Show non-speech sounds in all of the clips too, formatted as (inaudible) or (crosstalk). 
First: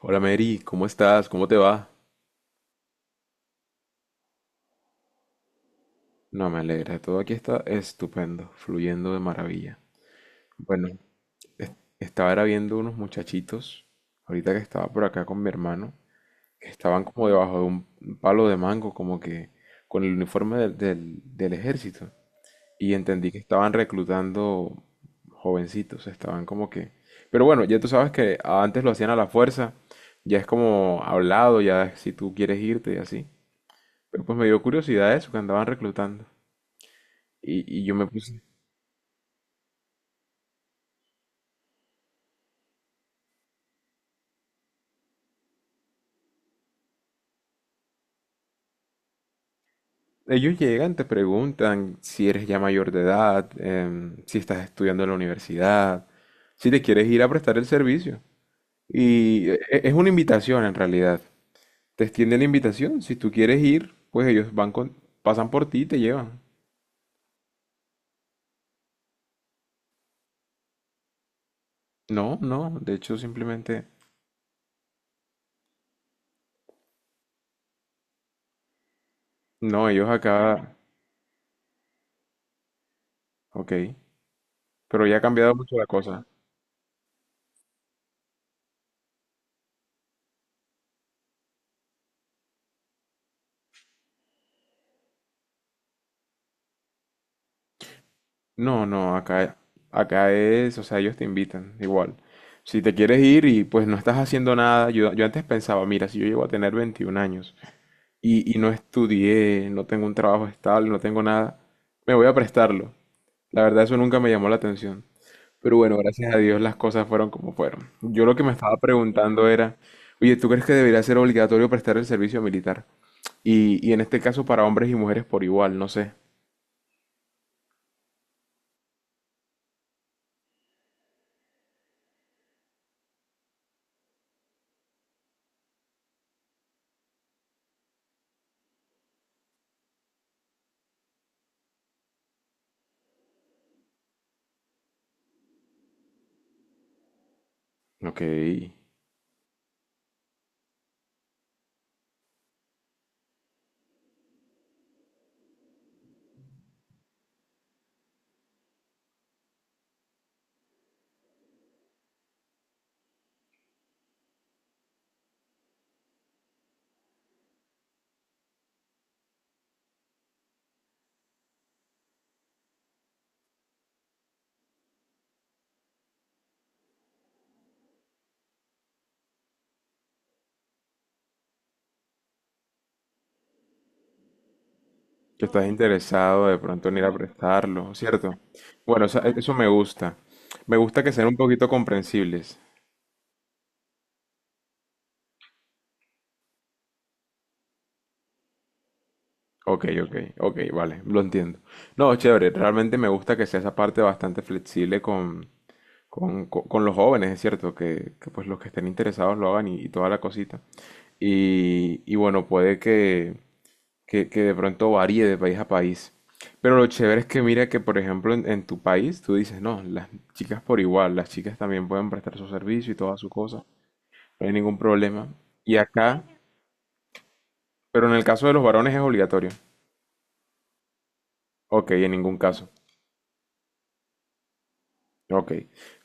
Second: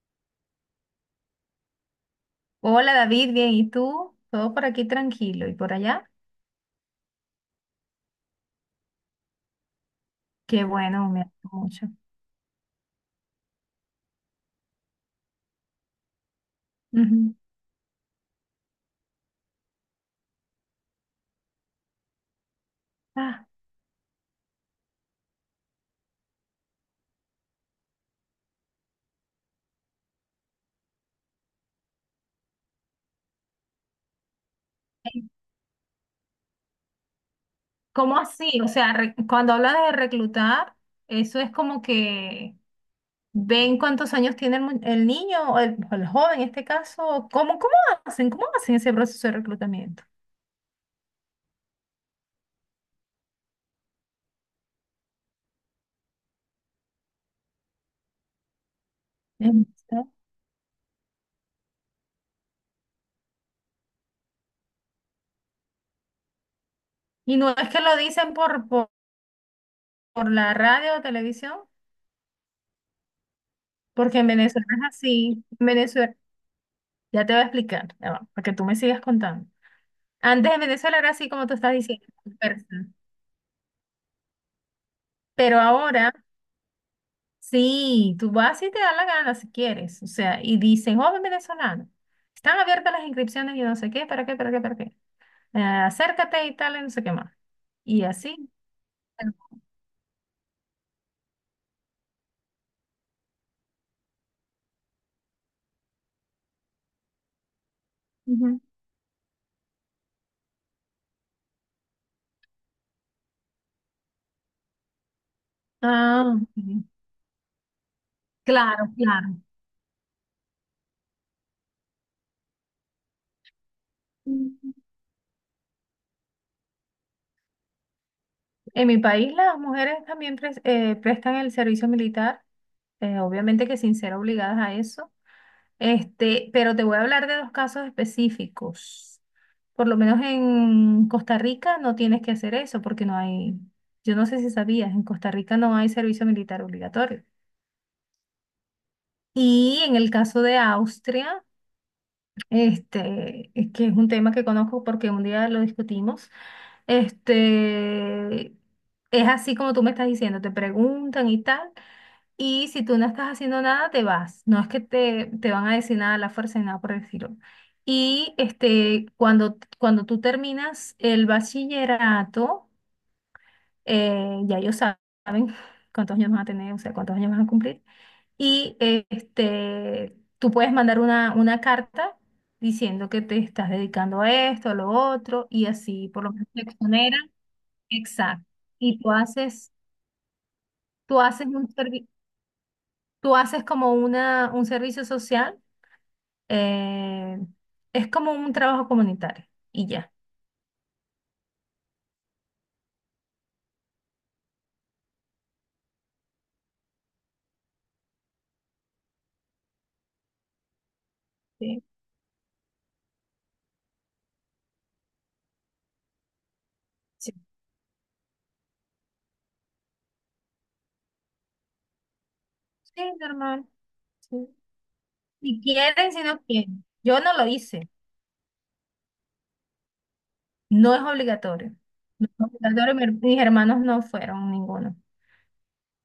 Hola Mary, ¿cómo estás? ¿Cómo te va? Hola David, bien, ¿y tú? Todo por aquí tranquilo y por allá. No, me alegra, todo aquí está estupendo, fluyendo de maravilla. Qué Bueno, bueno, me alegro mucho. estaba era viendo unos muchachitos, ahorita que estaba por acá con mi hermano, que estaban como Ujú. debajo de un palo de mango, como que con el uniforme del ejército. Y entendí que Ah, estaban reclutando jovencitos, estaban como que... Pero bueno, ya tú sabes que antes lo hacían a la fuerza, ya es como hablado, ya si tú quieres irte y así. Pero pues me dio curiosidad eh, eso, que andaban reclutando. Y yo me ¿Cómo puse... así? O sea, cuando hablas de reclutar, eso es como que ven cuántos años tiene el niño o el joven en este caso. ¿Cómo hacen? ¿Cómo hacen ese proceso de reclutamiento? Ellos llegan, te preguntan si eres ya mayor de edad, si estás estudiando en la universidad, si te quieres ir a prestar el servicio. Y e- Em, e- es una invitación en realidad. Te extienden la invitación. Si tú quieres ir, pues ellos van con, pasan por ti y te llevan. Y no es que lo dicen por la radio o televisión, No, no, de hecho simplemente... porque en Venezuela es así. En Venezuela, ya te voy a explicar, ya va, para que tú me sigas contando. No, ellos Antes en acá... Venezuela era así como tú estás diciendo, dispersa. Ok. Pero ya ha cambiado Pero mucho la ahora cosa. sí, tú vas y te da la gana si quieres. O sea, y dicen, joven venezolano, están abiertas las inscripciones y no sé qué, para qué, para qué, para qué. Acércate y tal, y no sé qué más. Y así. No, no, acá, acá es, o sea, ellos te invitan, igual. Si te quieres ir y pues no estás haciendo nada, yo antes pensaba, mira, si yo llego a tener 21 años y Ujú. no estudié, no tengo un trabajo estable, no tengo nada, me voy a prestarlo. La verdad, eso nunca me llamó la atención. Pero bueno, gracias Ah, a Dios las ok, cosas fueron como fueron. Yo lo que me estaba claro, claro. preguntando era, oye, ¿tú crees que debería ser obligatorio prestar el servicio militar? Y en este caso para hombres y mujeres por igual, no sé. En mi país las mujeres también prestan el servicio militar, obviamente que sin ser obligadas a eso. Este, pero te voy a hablar de dos casos específicos. Por lo menos en Costa Rica no tienes que hacer eso porque no hay, yo no sé si sabías, en Costa Rica no hay servicio militar obligatorio. Ok, Y en el caso de Austria, este, es que es un tema que conozco porque un día lo discutimos, este, es así como tú me estás diciendo, te preguntan y tal. Y si tú no estás haciendo nada, te vas. No es que te van a decir nada a la fuerza ni nada por el estilo. Y este, cuando tú terminas el bachillerato, ya ellos saben (laughs) cuántos años vas a tener, o sea, cuántos años vas a cumplir. Y tú puedes mandar una carta diciendo que te estás dedicando a esto, a lo que otro, estás y así por lo interesado menos de te pronto en ir a exoneran. prestarlo, ¿cierto? Exacto. Y Bueno, o tú sea, eso me haces, gusta. Me gusta que tú sean un haces poquito un servi- comprensibles. Tú haces como un servicio social. Eh, es como un trabajo comunitario Ok, y ya. ok, ok, vale, lo entiendo. No, chévere, realmente me gusta que sea esa parte bastante flexible con los jóvenes, es cierto, que pues los que estén interesados lo hagan y toda la cosita. Sí, Y bueno, puede que, que de pronto varíe de país a país. Pero lo chévere es sí. que mira que, por ejemplo, en tu país tú dices, no, las chicas por igual, las chicas también pueden prestar su servicio y Sí, toda su cosa, normal, no sí. hay ningún problema. Si Y quieren, acá, si no quieren. Yo no lo hice. pero en el caso de los varones es obligatorio. No es obligatorio. Ok, en No es ningún caso. obligatorio. Mis hermanos no fueron ninguno. Ok.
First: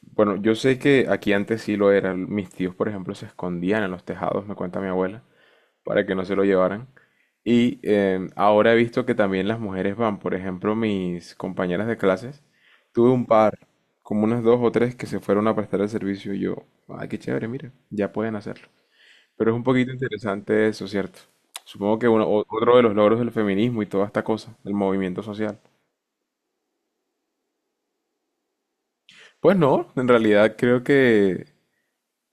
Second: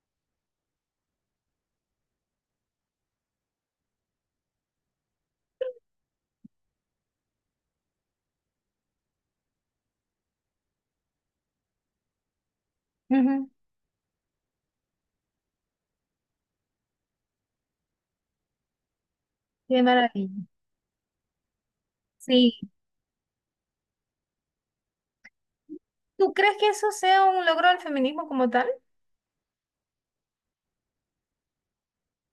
Bueno, yo sé que aquí antes sí lo era. Mis tíos, por ejemplo, se escondían en los tejados, me cuenta mi abuela, para que no se lo llevaran. Y ahora he visto que también las mujeres van, por ejemplo, mis compañeras de clases, tuve un Ujú. par, como unas dos o tres que se fueron a prestar el servicio y yo, ay, qué chévere, mira, ya pueden hacerlo. Pero es un Qué poquito maravilla. interesante eso, ¿cierto? Supongo que Sí. otro de los logros del feminismo y toda esta cosa, del movimiento social. ¿Tú crees que eso sea un logro del feminismo como tal? Pues no, en realidad creo que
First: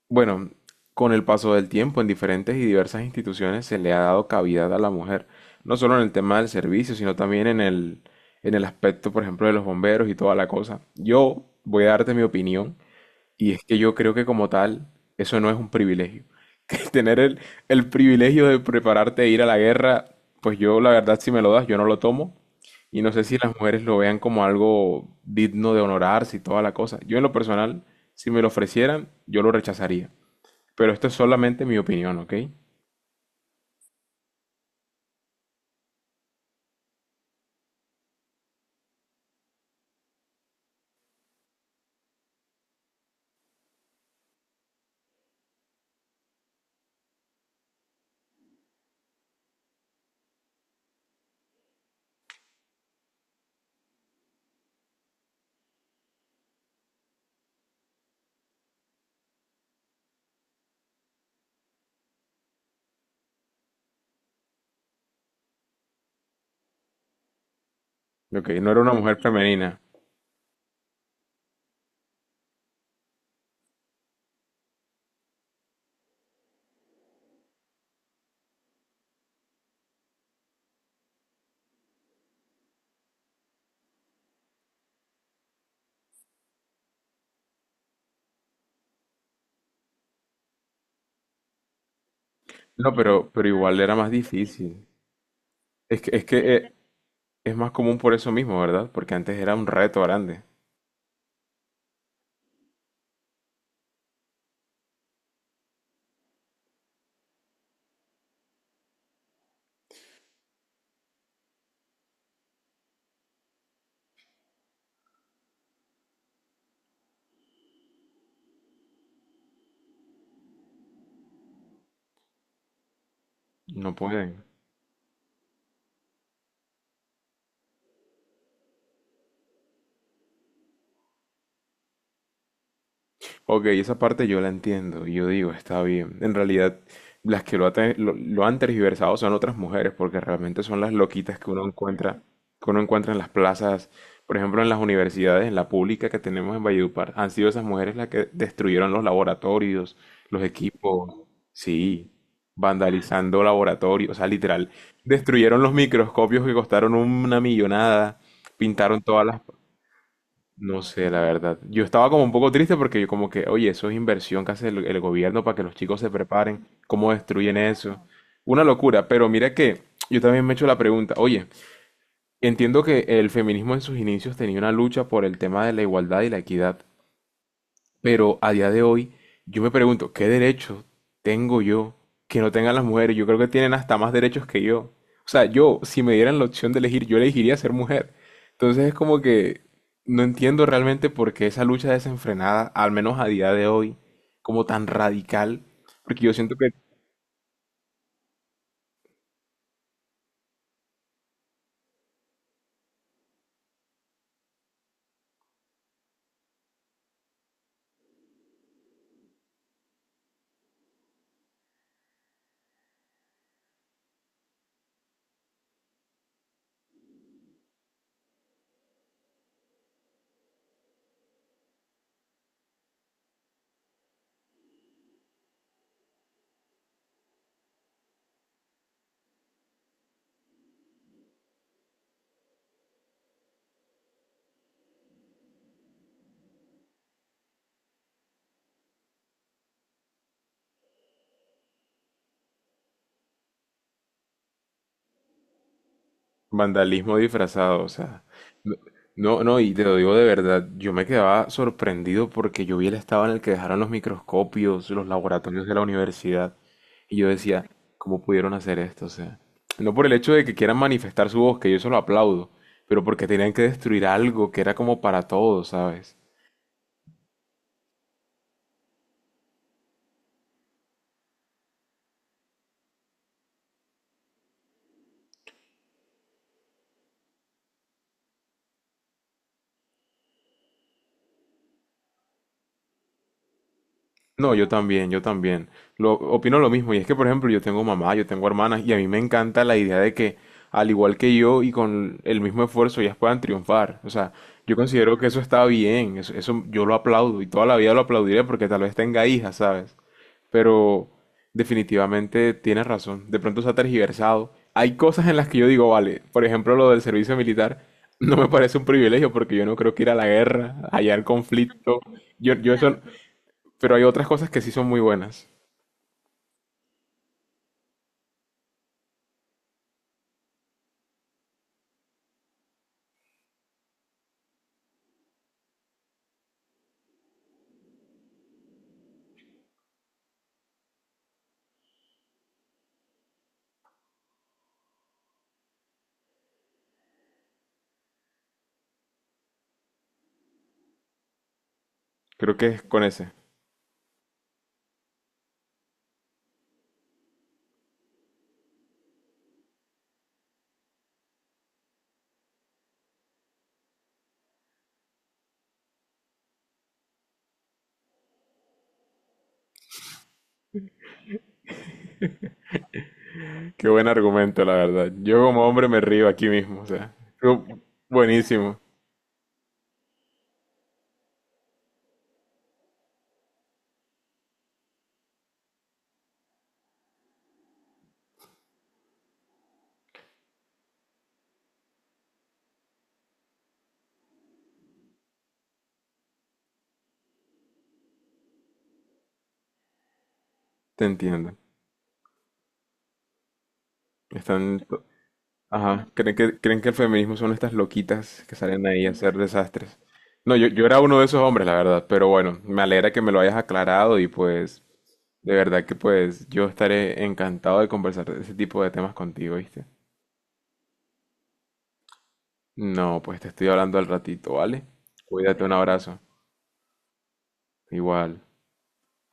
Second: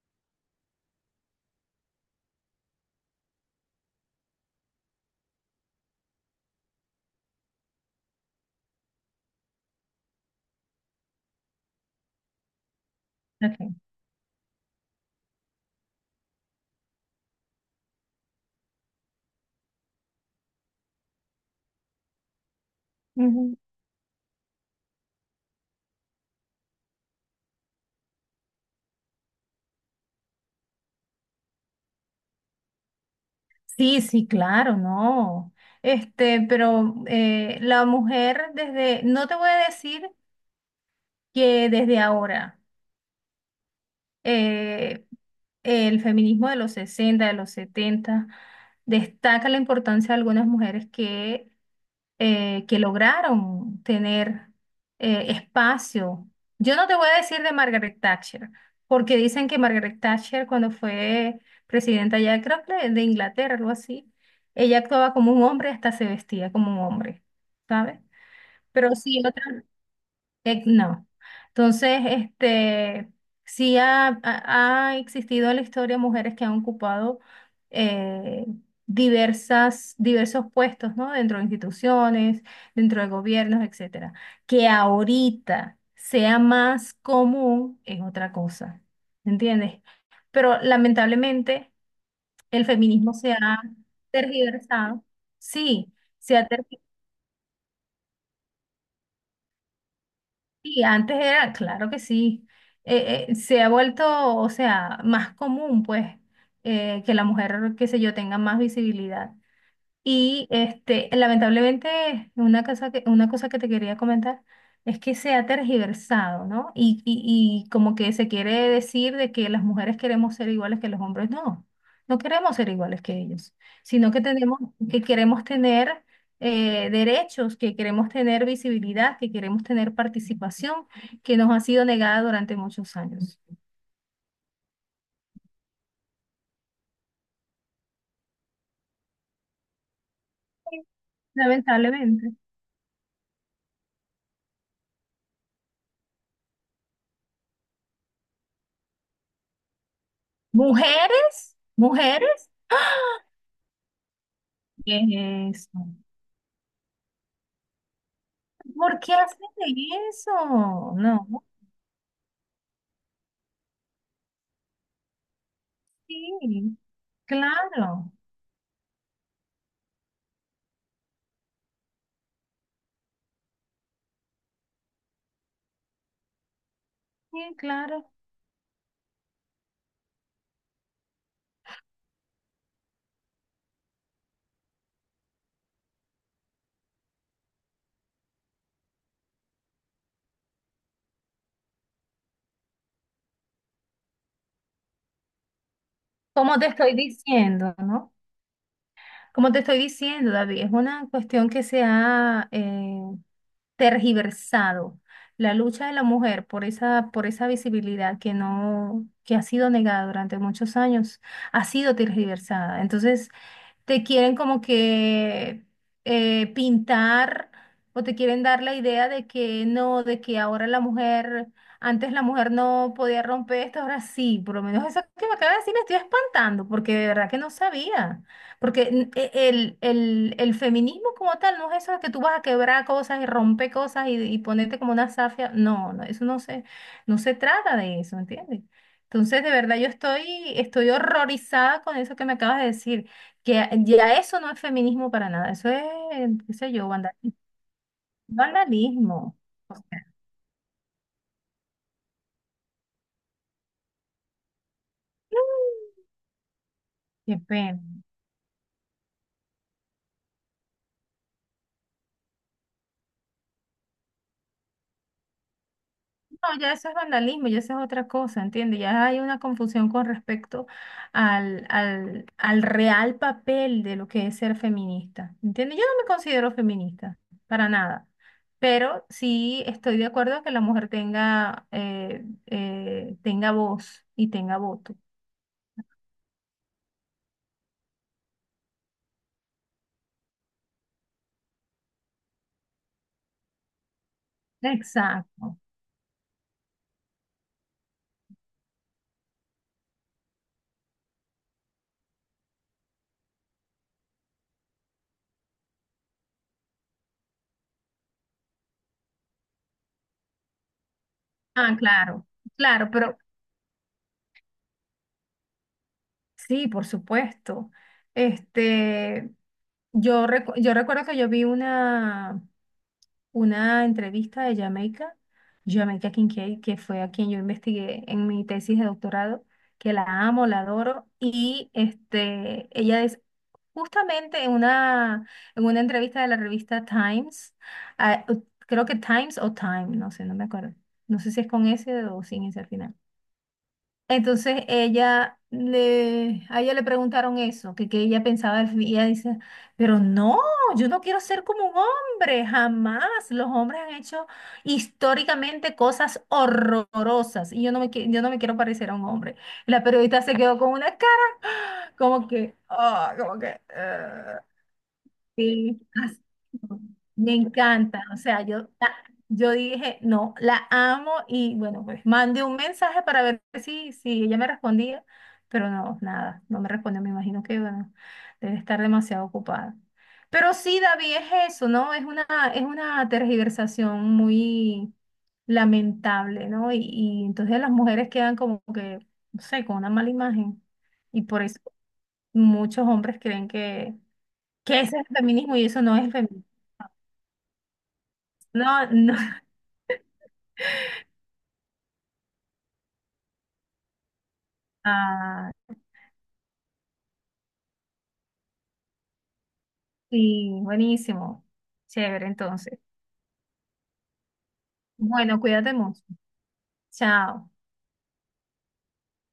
bueno, con el paso del tiempo en diferentes y diversas instituciones se le ha dado cavidad a la mujer, no solo en el tema del servicio, sino también en el aspecto, por ejemplo, de los bomberos y toda la cosa. Yo voy a darte mi opinión y Ok. es que yo creo que como tal eso no es un privilegio. (laughs) Que tener el privilegio de prepararte a ir a la guerra, pues yo la verdad si me lo das, yo no lo tomo. Y no sé si las Ujú. mujeres lo vean como algo digno de honorarse y toda la cosa. Yo en lo personal, si me lo ofrecieran, yo lo rechazaría. Pero esto es solamente mi opinión, ¿ok? Sí, sí, claro, no. Este, pero la mujer desde, no te voy a decir que desde ahora. eh, el feminismo de los 60, de los 70, destaca la importancia de algunas mujeres que lograron tener espacio. Yo no te voy a decir de Margaret Thatcher, porque dicen que Margaret Thatcher cuando fue presidenta ya, creo que de Inglaterra, algo así, ella actuaba como un hombre, hasta se vestía como un hombre, ¿sabes? Ok, no era una Pero mujer sí, otra femenina. No. Entonces, este, sí ha existido en la historia mujeres que han ocupado eh, diversos puestos, ¿no? Dentro de instituciones, dentro de gobiernos, etcétera. Que ahorita sea más común es otra cosa, ¿entiendes? Pero lamentablemente el No, feminismo se pero ha igual era más difícil. tergiversado. Sí, Es que, es se ha que eh, tergiversado. es más común por eso mismo, ¿verdad? Porque antes era un reto grande. Y antes era, claro que sí, se ha vuelto, o sea, más común, pues, que la mujer, qué sé yo, tenga más visibilidad. Y este, lamentablemente, una cosa que te quería comentar es que se ha tergiversado, ¿no? Y como que se quiere decir de que las mujeres queremos ser iguales que los hombres. No, no queremos ser iguales que ellos, No sino que pueden. tenemos, que queremos tener derechos, que queremos tener visibilidad, que queremos tener participación, que nos ha sido negada durante muchos años. Ok, esa parte yo la entiendo y yo digo, está bien. En realidad, las que lo, ha te- lo han tergiversado son otras mujeres porque realmente son las loquitas Lamentablemente. que uno encuentra en las plazas, por ejemplo, en las universidades, en la pública que tenemos en Valledupar. Han sido esas mujeres las que destruyeron los laboratorios, los equipos, Mujeres, sí, mujeres. ¡Ah! vandalizando laboratorios, o sea, literal, ¿Qué destruyeron es los eso? microscopios que costaron una millonada, ¿Por pintaron qué todas hacen las... eso? no sé, la No, verdad. Yo estaba como un poco triste porque yo como que, oye, eso es inversión que hace el gobierno para que los chicos se preparen, sí, cómo destruyen eso. claro, Una locura, pero mira que yo también me he hecho la pregunta, oye, entiendo que el feminismo en sus inicios tenía una lucha por el tema de la igualdad y la equidad, sí, claro. pero a día de hoy, yo me pregunto, ¿qué derechos tengo yo que no tengan las mujeres? Yo creo que tienen hasta más derechos que yo. O sea, yo, si me dieran la opción de elegir, yo elegiría ser mujer. Entonces es como que no entiendo realmente por qué esa lucha desenfrenada, al menos a día de hoy, como tan radical, porque yo siento Como te que... estoy diciendo, ¿no? Como te estoy diciendo, David, es una cuestión que se ha tergiversado. La lucha de la mujer por esa visibilidad que no, que ha sido negada durante muchos años, ha sido tergiversada. Entonces, te quieren como que pintar o te quieren dar la idea de que no, de que ahora la mujer, antes la mujer no podía romper esto, ahora sí, por lo menos eso que me acaba de decir me estoy espantando, porque de verdad que no sabía, porque el feminismo como tal no es eso de que tú vas a quebrar cosas y romper cosas y ponerte como una zafia, no, no, eso no se, no se trata de eso, ¿entiendes? Entonces, de verdad, estoy horrorizada con eso que me acabas de decir. Que ya eso no es feminismo para nada, eso es, qué sé yo, Vandalismo disfrazado, o sea. No, vandalismo. no, no, y O te lo sea, digo de verdad, yo me quedaba sorprendido porque yo vi el estado en el que dejaron los microscopios, los laboratorios de la universidad, y yo qué decía, pena. ¿cómo pudieron hacer esto? O sea, no por el hecho de que quieran manifestar su voz, que yo eso lo aplaudo, pero porque tenían que destruir algo que era como para todos, ¿sabes? No, ya eso es vandalismo, ya eso es otra cosa, ¿entiendes? Ya hay una confusión con respecto al real papel de lo que es ser feminista, ¿entiendes? Yo no me considero feminista, para nada, pero sí estoy de acuerdo que la mujer tenga, tenga voz y No, tenga yo voto. también, yo también. Opino lo mismo. Y es que, por ejemplo, yo tengo mamá, yo tengo hermanas, y a mí me encanta la idea de que, al igual que yo y con el mismo esfuerzo, ellas puedan triunfar. O sea, yo considero que eso Exacto. está bien, eso yo lo aplaudo y toda la vida lo aplaudiré porque tal vez tenga hijas, ¿sabes? Pero definitivamente tienes razón. De pronto se ha tergiversado. Hay cosas en las que yo digo, vale, por ejemplo, lo del servicio militar. (laughs) No me parece un privilegio porque yo no creo que ir a la guerra, hallar Ah, conflicto. claro, Yo claro, eso, pero pero hay otras cosas que sí son muy buenas. sí, por supuesto. Este, yo recuerdo que yo vi una entrevista de Jamaica, Jamaica Kincaid, que fue a quien yo investigué en mi tesis de doctorado, que la amo, la adoro, y este, ella es justamente en una entrevista de la revista Times, ah, creo que Times o Time, no sé, no me acuerdo, no sé si es con S o sin Creo S que al es final. con ese. Entonces a ella le preguntaron eso, que ella pensaba, y ella dice, pero no, yo no quiero ser como un hombre, jamás. Los hombres han hecho históricamente cosas horrorosas y yo yo no me quiero parecer a un hombre. La periodista se quedó con una cara como que, ah, como que, Qué buen argumento, la verdad. Yo como Sí, hombre me as- río aquí mismo, o sea, Me creo... encanta. Buenísimo. Yo dije, no, la amo y bueno, pues mandé un mensaje para ver si, si ella me respondía, pero no, nada, no me respondió. Me imagino que bueno, debe estar demasiado ocupada. Pero sí, David, es eso, ¿no? Es una tergiversación muy lamentable, ¿no? Y entonces las mujeres quedan como que, no sé, con una mala imagen. Te Y por entiendo. eso muchos hombres creen que Están... ¿qué es to... el feminismo? Y eso no Ajá. es feminismo. Creen que el feminismo son estas loquitas que salen No, ahí a no. hacer (laughs) desastres? No, yo era uno de esos hombres, la verdad. Pero bueno, me alegra que me lo hayas aclarado y pues... Ah, De verdad que pues yo estaré encantado de conversar de ese tipo de temas contigo, ¿viste? sí, buenísimo. Chévere, entonces. No, pues te estoy hablando al ratito, ¿vale? Bueno, Cuídate, un cuídate mucho. abrazo. Chao. Igual.